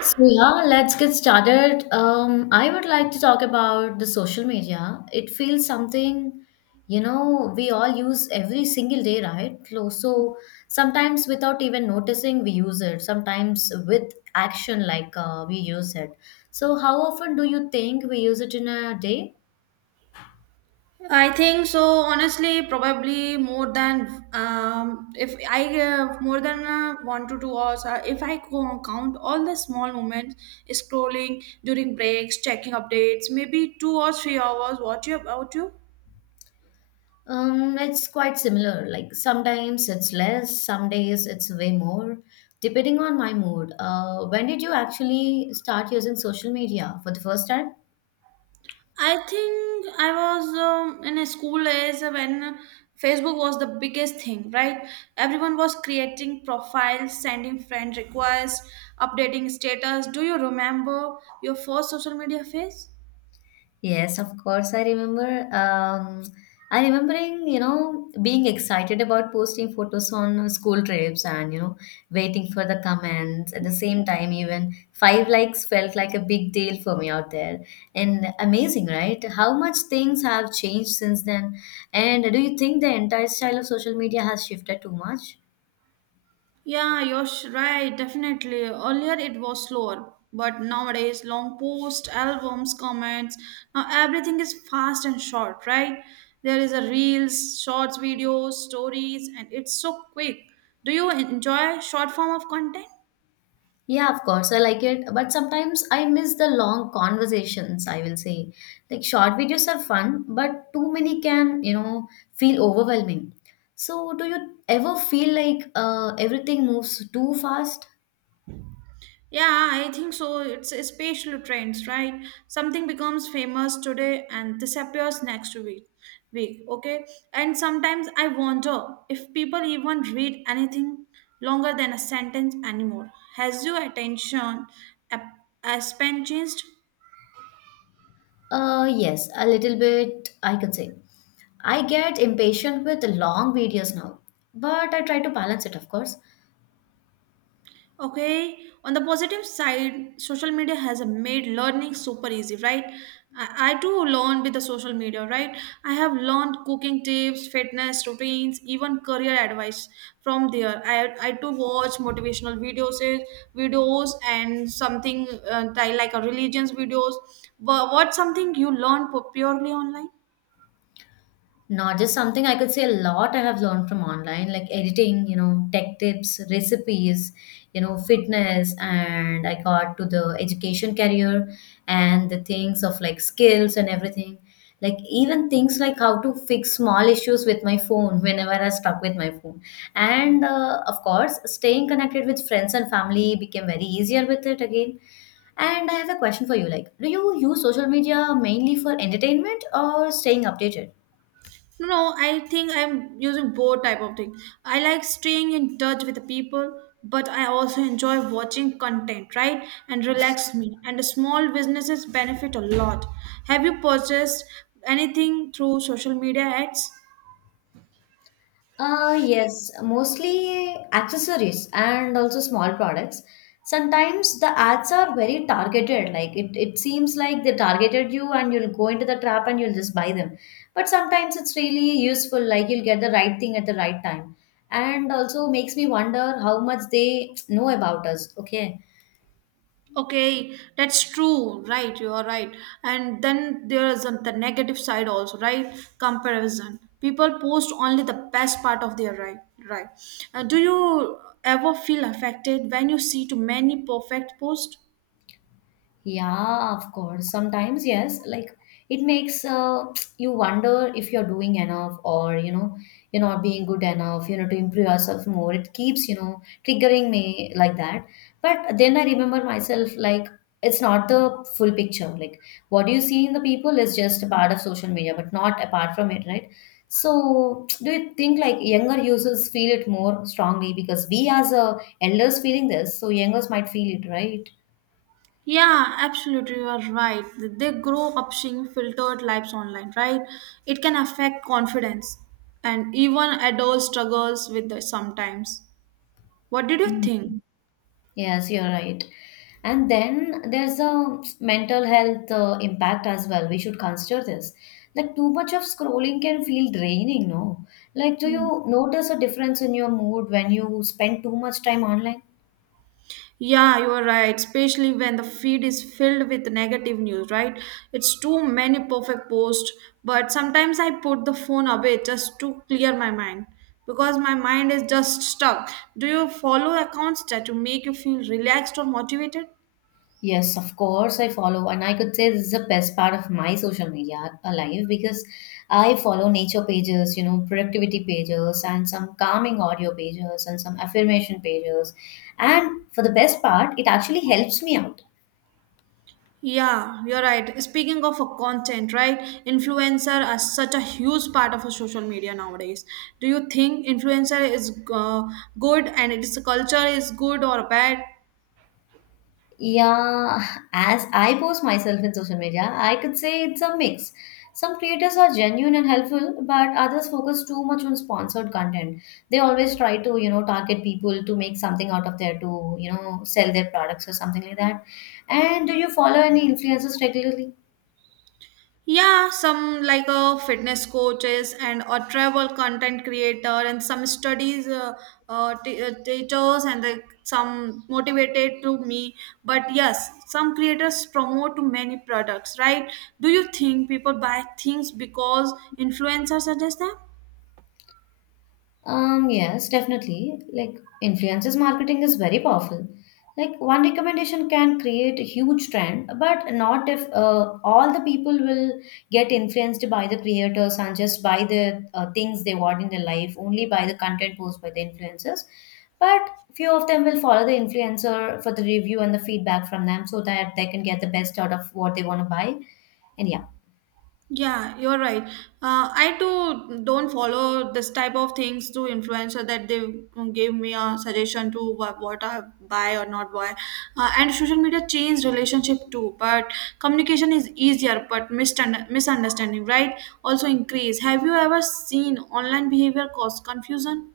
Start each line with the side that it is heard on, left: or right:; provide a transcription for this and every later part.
left: So yeah, let's get started. I would like to talk about the social media. It feels something, you know, we all use every single day, right? So sometimes without even noticing, we use it. Sometimes with action, like we use it. So how often do you think we use it in a day?
right: I think so. Honestly, probably more than if I more than 1 to 2 hours. If I co- count all the small moments, scrolling during breaks, checking updates, maybe 2 or 3 hours. What you about you?
left: It's quite similar. Like sometimes it's less, some days it's way more, depending on my mood. When did you actually start using social media for the first time?
right: I think I was in a school days when Facebook was the biggest thing, right? Everyone was creating profiles, sending friend requests, updating status. Do you remember your first social media phase?
left: Yes, of course. I remember. I remembering, you know, being excited about posting photos on school trips and, you know, waiting for the comments. At the same time, even 5 likes felt like a big deal for me out there. And amazing, right? How much things have changed since then. And do you think the entire style of social media has shifted too much?
right: Yeah, right, definitely. Earlier it was slower, but nowadays long posts, albums, comments, now everything is fast and short, right? There is a reels, shorts videos, stories, and it's so quick. Do you enjoy short form of content?
left: Yeah, of course, I like it, but sometimes I miss the long conversations, I will say. Like short videos are fun, but too many can, you know, feel overwhelming. So, do you ever feel like everything moves too fast?
right: Yeah, I think so. It's a spatial trends, right? Something becomes famous today and disappears next week. Week, okay? And sometimes I wonder if people even read anything longer than a sentence anymore. Has your attention a, a span changed?
left: Yes, a little bit, I can say. I get impatient with long videos now, but I try to balance it, of course.
right: Okay, on the positive side, social media has made learning super easy, right? I too learned with the social media, right? I have learned cooking tips, fitness routines, even career advice from there. I too watch motivational videos, videos and something like a religions videos. But what's something you purely online?
left: Not just something I could say, a lot I have learned from online, like editing, you know, tech tips, recipes, you know, fitness, and I got to the education career and the things of like skills and everything. Like even things like how to fix small issues with my phone whenever I stuck with my phone. And of course, staying connected with friends and family became very easier with it again. And I have a question for you, like, do you use social media mainly for entertainment or staying updated?
right: No, no, I think I'm using both type of thing. I like staying in touch with the people, but I also enjoy watching content, right? And relax me. And the small businesses benefit a lot. Have you purchased anything through social media ads?
left: Yes, mostly accessories and also small products. Sometimes the ads are very targeted, like it seems like they targeted you and you'll go into the trap and you'll just buy them. But sometimes it's really useful, like you'll get the right thing at the right time. And also makes me wonder how much they know about us. Okay.
right: Okay, that's true, right? You are right. And then there's the negative side also, right? Comparison. People post only the best part of their life, right? Do you ever feel affected when you see too many perfect posts?
left: Yeah, of course. Sometimes, yes, like it makes you wonder if you're doing enough or, you know, you're not being good enough, you know, to improve yourself more. It keeps, you know, triggering me like that. But then I remember myself, like, it's not the full picture. Like, what you see in the people is just a part of social media, but not apart from it, right? So, do you think like younger users feel it more strongly because we, as elders, feeling this, so youngers might feel it, right?
right: Yeah, absolutely, you are right. They grow up seeing filtered lives online, right? It can affect confidence, and even adult struggles with the sometimes. What did you think?
left: Yes, you're right. And then there's a mental health impact as well. We should consider this. Like too much of scrolling can feel draining, no? Like, do you notice a difference in your mood when you spend too much time online?
right: Yeah, you are right. Especially when the feed is filled with negative news, right? It's too many perfect posts. But sometimes I put the phone away just to clear my mind because my mind is just stuck. Do you follow accounts that to make you feel relaxed or motivated?
left: Yes, of course, I follow, and I could say this is the best part of my social media life, because I follow nature pages, you know, productivity pages, and some calming audio pages, and some affirmation pages. And for the best part, it actually helps me out.
right: Yeah, you're right. Speaking of a content, right? Influencer are such a huge part of a social media nowadays. Do you think influencer is good and its culture is good or bad?
left: Yeah, as I post myself in social media, I could say it's a mix. Some creators are genuine and helpful, but others focus too much on sponsored content. They always try to, you know, target people to make something out of there to, you know, sell their products or something like that. And do you follow any influencers regularly?
right: Yeah, some like a fitness coaches and a travel content creator and some studies teachers and like some motivated to me. But yes, some creators promote many products, right? Do you think people buy things because influencers suggest them?
left: Yes, definitely. Like influencers marketing is very powerful. Like one recommendation can create a huge trend, but not if all the people will get influenced by the creators and just by the things they want in their life, only by the content posted by the influencers. But few of them will follow the influencer for the review and the feedback from them so that they can get the best out of what they want to buy. And yeah.
right: Yeah, you're right. I too don't follow this type of things to influencer that they gave me a suggestion to what I buy or not buy. And social media changed relationship too, but communication is easier, but misunderstanding, right? Also increase. Have you ever seen online behavior cause confusion?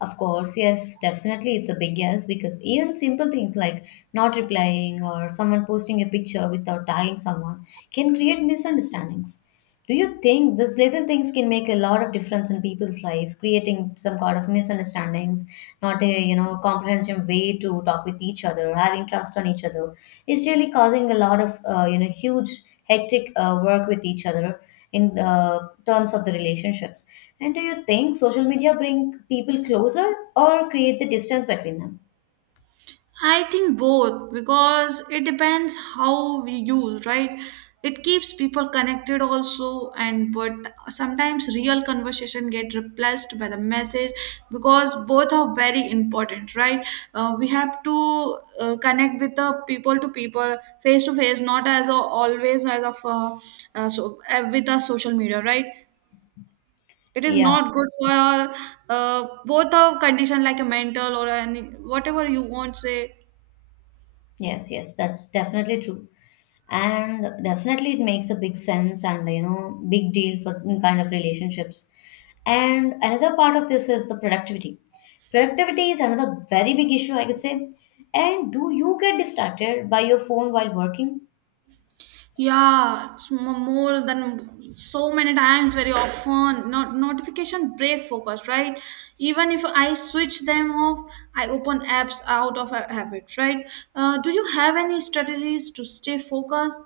left: Of course, yes, definitely it's a big yes, because even simple things like not replying or someone posting a picture without tagging someone can create misunderstandings. Do you think these little things can make a lot of difference in people's life, creating some kind of misunderstandings, not a, you know, comprehensive way to talk with each other, having trust on each other? It's really causing a lot of, you know, huge hectic work with each other in terms of the relationships. And do you think social media bring people closer or create the distance between them?
right: I think both because it depends how we use, right? It keeps people connected also and but sometimes real conversation get replaced by the message because both are very important, right? We have to connect with the people to people face to face not as always as of so with the social media, right? It is
left: Yeah.
right: not good for our both our condition like a mental or any whatever you want say.
left: Yes. Yes. That's definitely true. And definitely it makes a big sense and, you know, big deal for in kind of relationships. And another part of this is the productivity. Is another very big issue, I could say. And do you get distracted by your phone while working?
right: Yeah, more than so many times, very often. Not notification break focus, right? Even if I switch them off, I open apps out of a habit, right? Do you have any strategies to stay focused?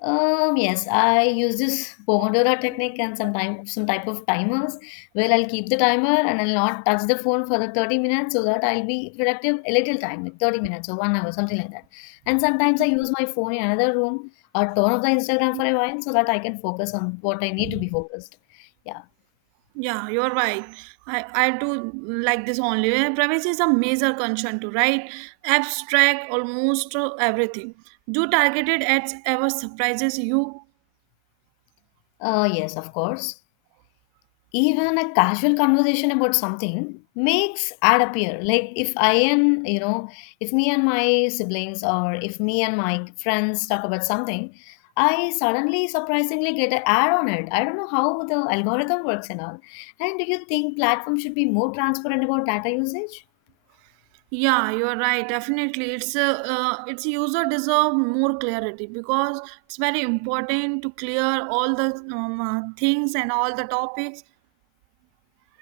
left: Yes, I use this Pomodoro technique and some time, some type of timers where I'll keep the timer and I'll not touch the phone for the 30 minutes so that I'll be productive a little time, like 30 minutes or 1 hour, something like that. And sometimes I use my phone in another room or turn off the Instagram for a while so that I can focus on what I need to be focused. Yeah.
right: Yeah, you're right. I do like this only. Privacy is a major concern too, right? Apps track almost everything. Do targeted ads ever surprises you?
left: Yes, of course. Even a casual conversation about something makes ad appear, like if I, and you know, if me and my siblings or if me and my friends talk about something, I suddenly surprisingly get an ad on it. I don't know how the algorithm works and all. And do you think platforms should be more transparent about data usage?
right: Yeah, you are right. Definitely, it's its user deserve more clarity because it's very important to clear all the things and all the topics.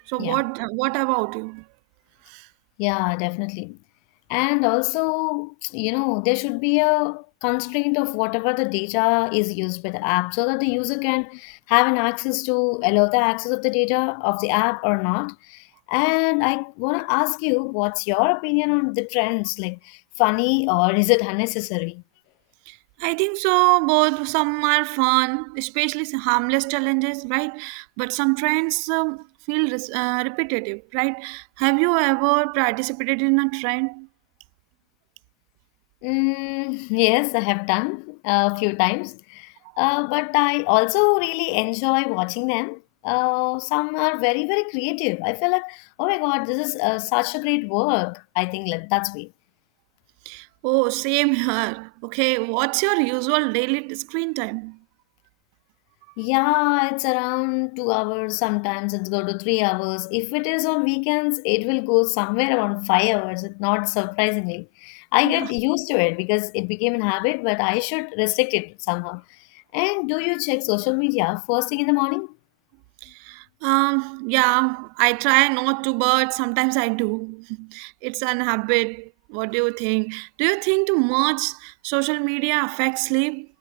right: So
left: Yeah.
right: what about you?
left: Yeah, definitely. And also, you know, there should be a constraint of whatever the data is used by the app so that the user can have an access to allow the access of the data of the app or not. And I want to ask you, what's your opinion on the trends like funny or is it unnecessary?
right: I think so. Both some are fun, especially some harmless challenges, right? But some trends repetitive, right? Have you ever participated in a trend?
left: Mm, yes, I have done a few times, but I also really enjoy watching them. Some are very, very creative. I feel like, oh my God, this is such a great work. I think like that's way.
right: Oh, same here. Okay, what's your usual daily screen time?
left: Yeah, it's around 2 hours. Sometimes it's go to 3 hours. If it is on weekends, it will go somewhere around 5 hours. It not surprisingly, I
right: Yeah.
left: get used to it because it became a habit. But I should restrict it somehow. And do you check social media first thing in the morning?
right: Yeah, I try not to, but sometimes I do. It's an habit. What do you think? Do you think too much social media affects sleep?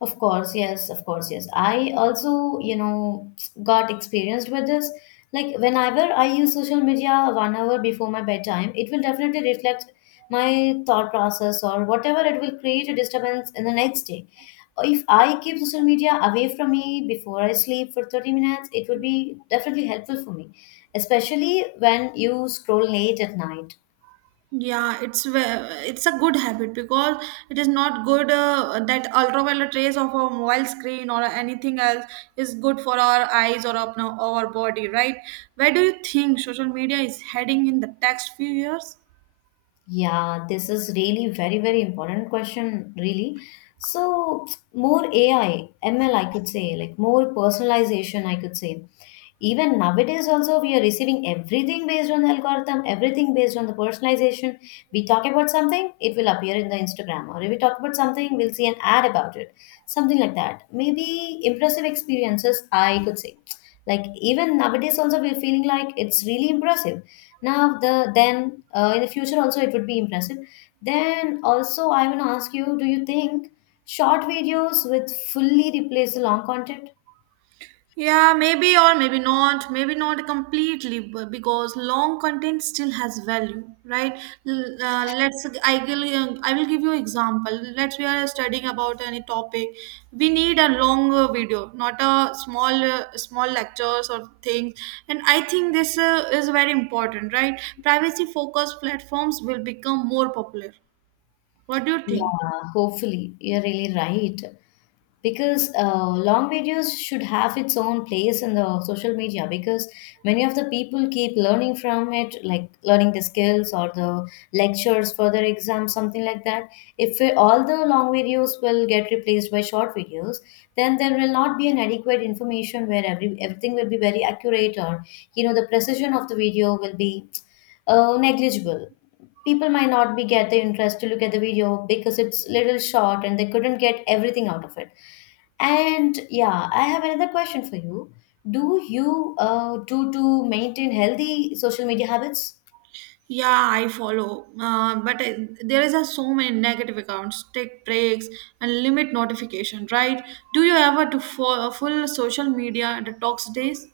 left: Of course, yes, of course, yes. I also, you know, got experienced with this. Like whenever I use social media 1 hour before my bedtime, it will definitely reflect my thought process or whatever, it will create a disturbance in the next day. If I keep social media away from me before I sleep for 30 minutes, it would be definitely helpful for me, especially when you scroll late at night.
right: Yeah, it's a good habit because it is not good that ultraviolet rays of a mobile screen or anything else is good for our eyes or up our body, right? Where do you think social media is heading in the next few years?
left: Yeah, this is really very, very important question, really. So, more AI, ML, I could say, like more personalization, I could say, even nowadays also we are receiving everything based on the algorithm, everything based on the personalization. We talk about something, it will appear in the Instagram, or if we talk about something, we'll see an ad about it, something like that. Maybe impressive experiences, I could say, like even nowadays also we're feeling like it's really impressive. Now the then, in the future also it would be impressive. Then also I want to ask you, do you think short videos with fully replace the long content?
right: Yeah, maybe or maybe not completely, but because long content still has value, right? L- let's I will give you example. Let's we are studying about any topic, we need a long video, not a small lectures or things. And I think this is very important, right? Privacy focused platforms will become more popular. What do you think?
left: Yeah, hopefully. You're really right. Because long videos should have its own place in the social media, because many of the people keep learning from it, like learning the skills or the lectures for their exams, something like that. If we, all the long videos will get replaced by short videos, then there will not be an adequate information where everything will be very accurate, or you know the precision of the video will be negligible. People might not be get the interest to look at the video because it's little short and they couldn't get everything out of it. And yeah, I have another question for you. Do you do to maintain healthy social media habits?
right: Yeah, I follow. But there is a so many negative accounts. Take breaks and limit notification, right? Do you ever do full social media detox days?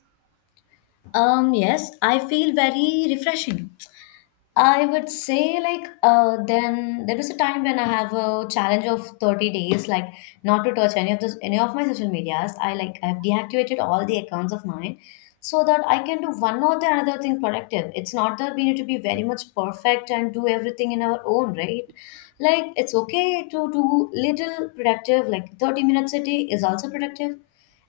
left: Um, yes, I feel very refreshing, I would say. Like then there was a time when I have a challenge of 30 days, like not to touch any of those, any of my social medias. I like I've deactivated all the accounts of mine so that I can do one or the another thing productive. It's not that we need to be very much perfect and do everything in our own, right? Like it's okay to do little productive, like 30 minutes a day is also productive,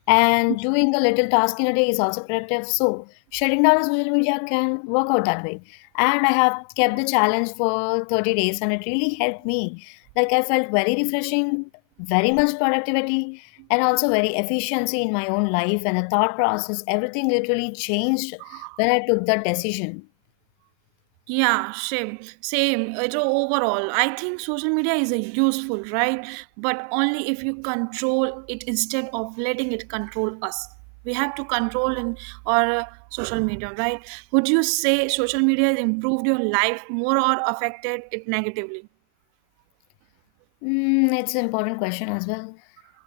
left: and doing a little task in a day is also productive. So shutting down the social media can work out that way. And I have kept the challenge for 30 days and it really helped me. Like I felt very refreshing, very much productivity, and also very efficiency in my own life, and the thought process everything literally changed when I took that decision.
right: Yeah, same, same. It overall, I think social media is a useful, right? But only if you control it instead of letting it control us. We have to control in our social media, right? Would you say social media has improved your life more or affected it negatively?
left: Mm, it's an important question as well.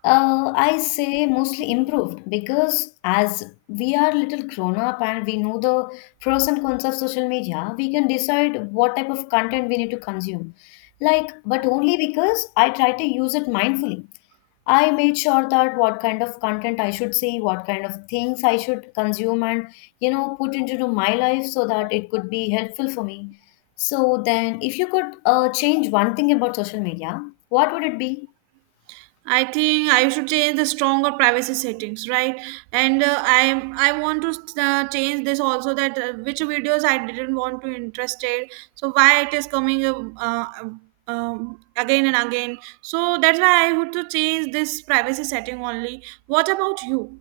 left: I say mostly improved because as we are little grown up and we know the pros and cons of social media, we can decide what type of content we need to consume. Like, but only because I try to use it mindfully. I made sure that what kind of content I should see, what kind of things I should consume and, you know, put into my life so that it could be helpful for me. So then if you could change one thing about social media, what would it be?
right: I think I should change the stronger privacy settings, right? And I want to change this also that which videos I didn't want to interested. So why it is coming again and again. So that's why I would to change this privacy setting only. What about you?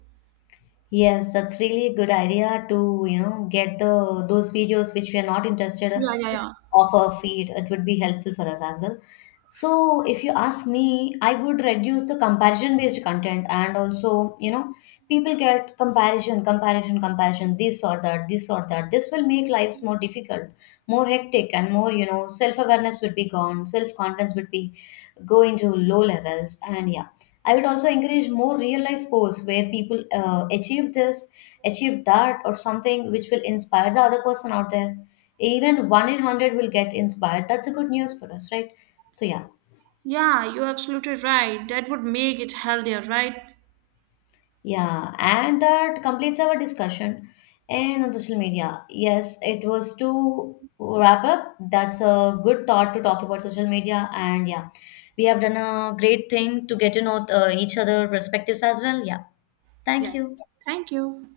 left: Yes, that's really a good idea to, you know, get the those videos which we are not interested
right: Yeah, yeah, yeah.
left: of a feed, it would be helpful for us as well. So if you ask me, I would reduce the comparison based content, and also, you know, people get comparison, comparison, comparison, this or that, this or that, this will make lives more difficult, more hectic, and more, you know, self awareness would be gone, self confidence would be go into low levels. And yeah, I would also encourage more real life posts where people achieve this, achieve that, or something which will inspire the other person out there. Even 1 in 100 will get inspired, that's a good news for us, right? So yeah.
right: Yeah, you're absolutely right. That would make it healthier, right?
left: Yeah, and that completes our discussion and on social media. Yes, it was to wrap up. That's a good thought to talk about social media. And yeah, we have done a great thing to get to know each other perspectives as well. Yeah, thank
right: Yeah.
left: you.
right: Thank you.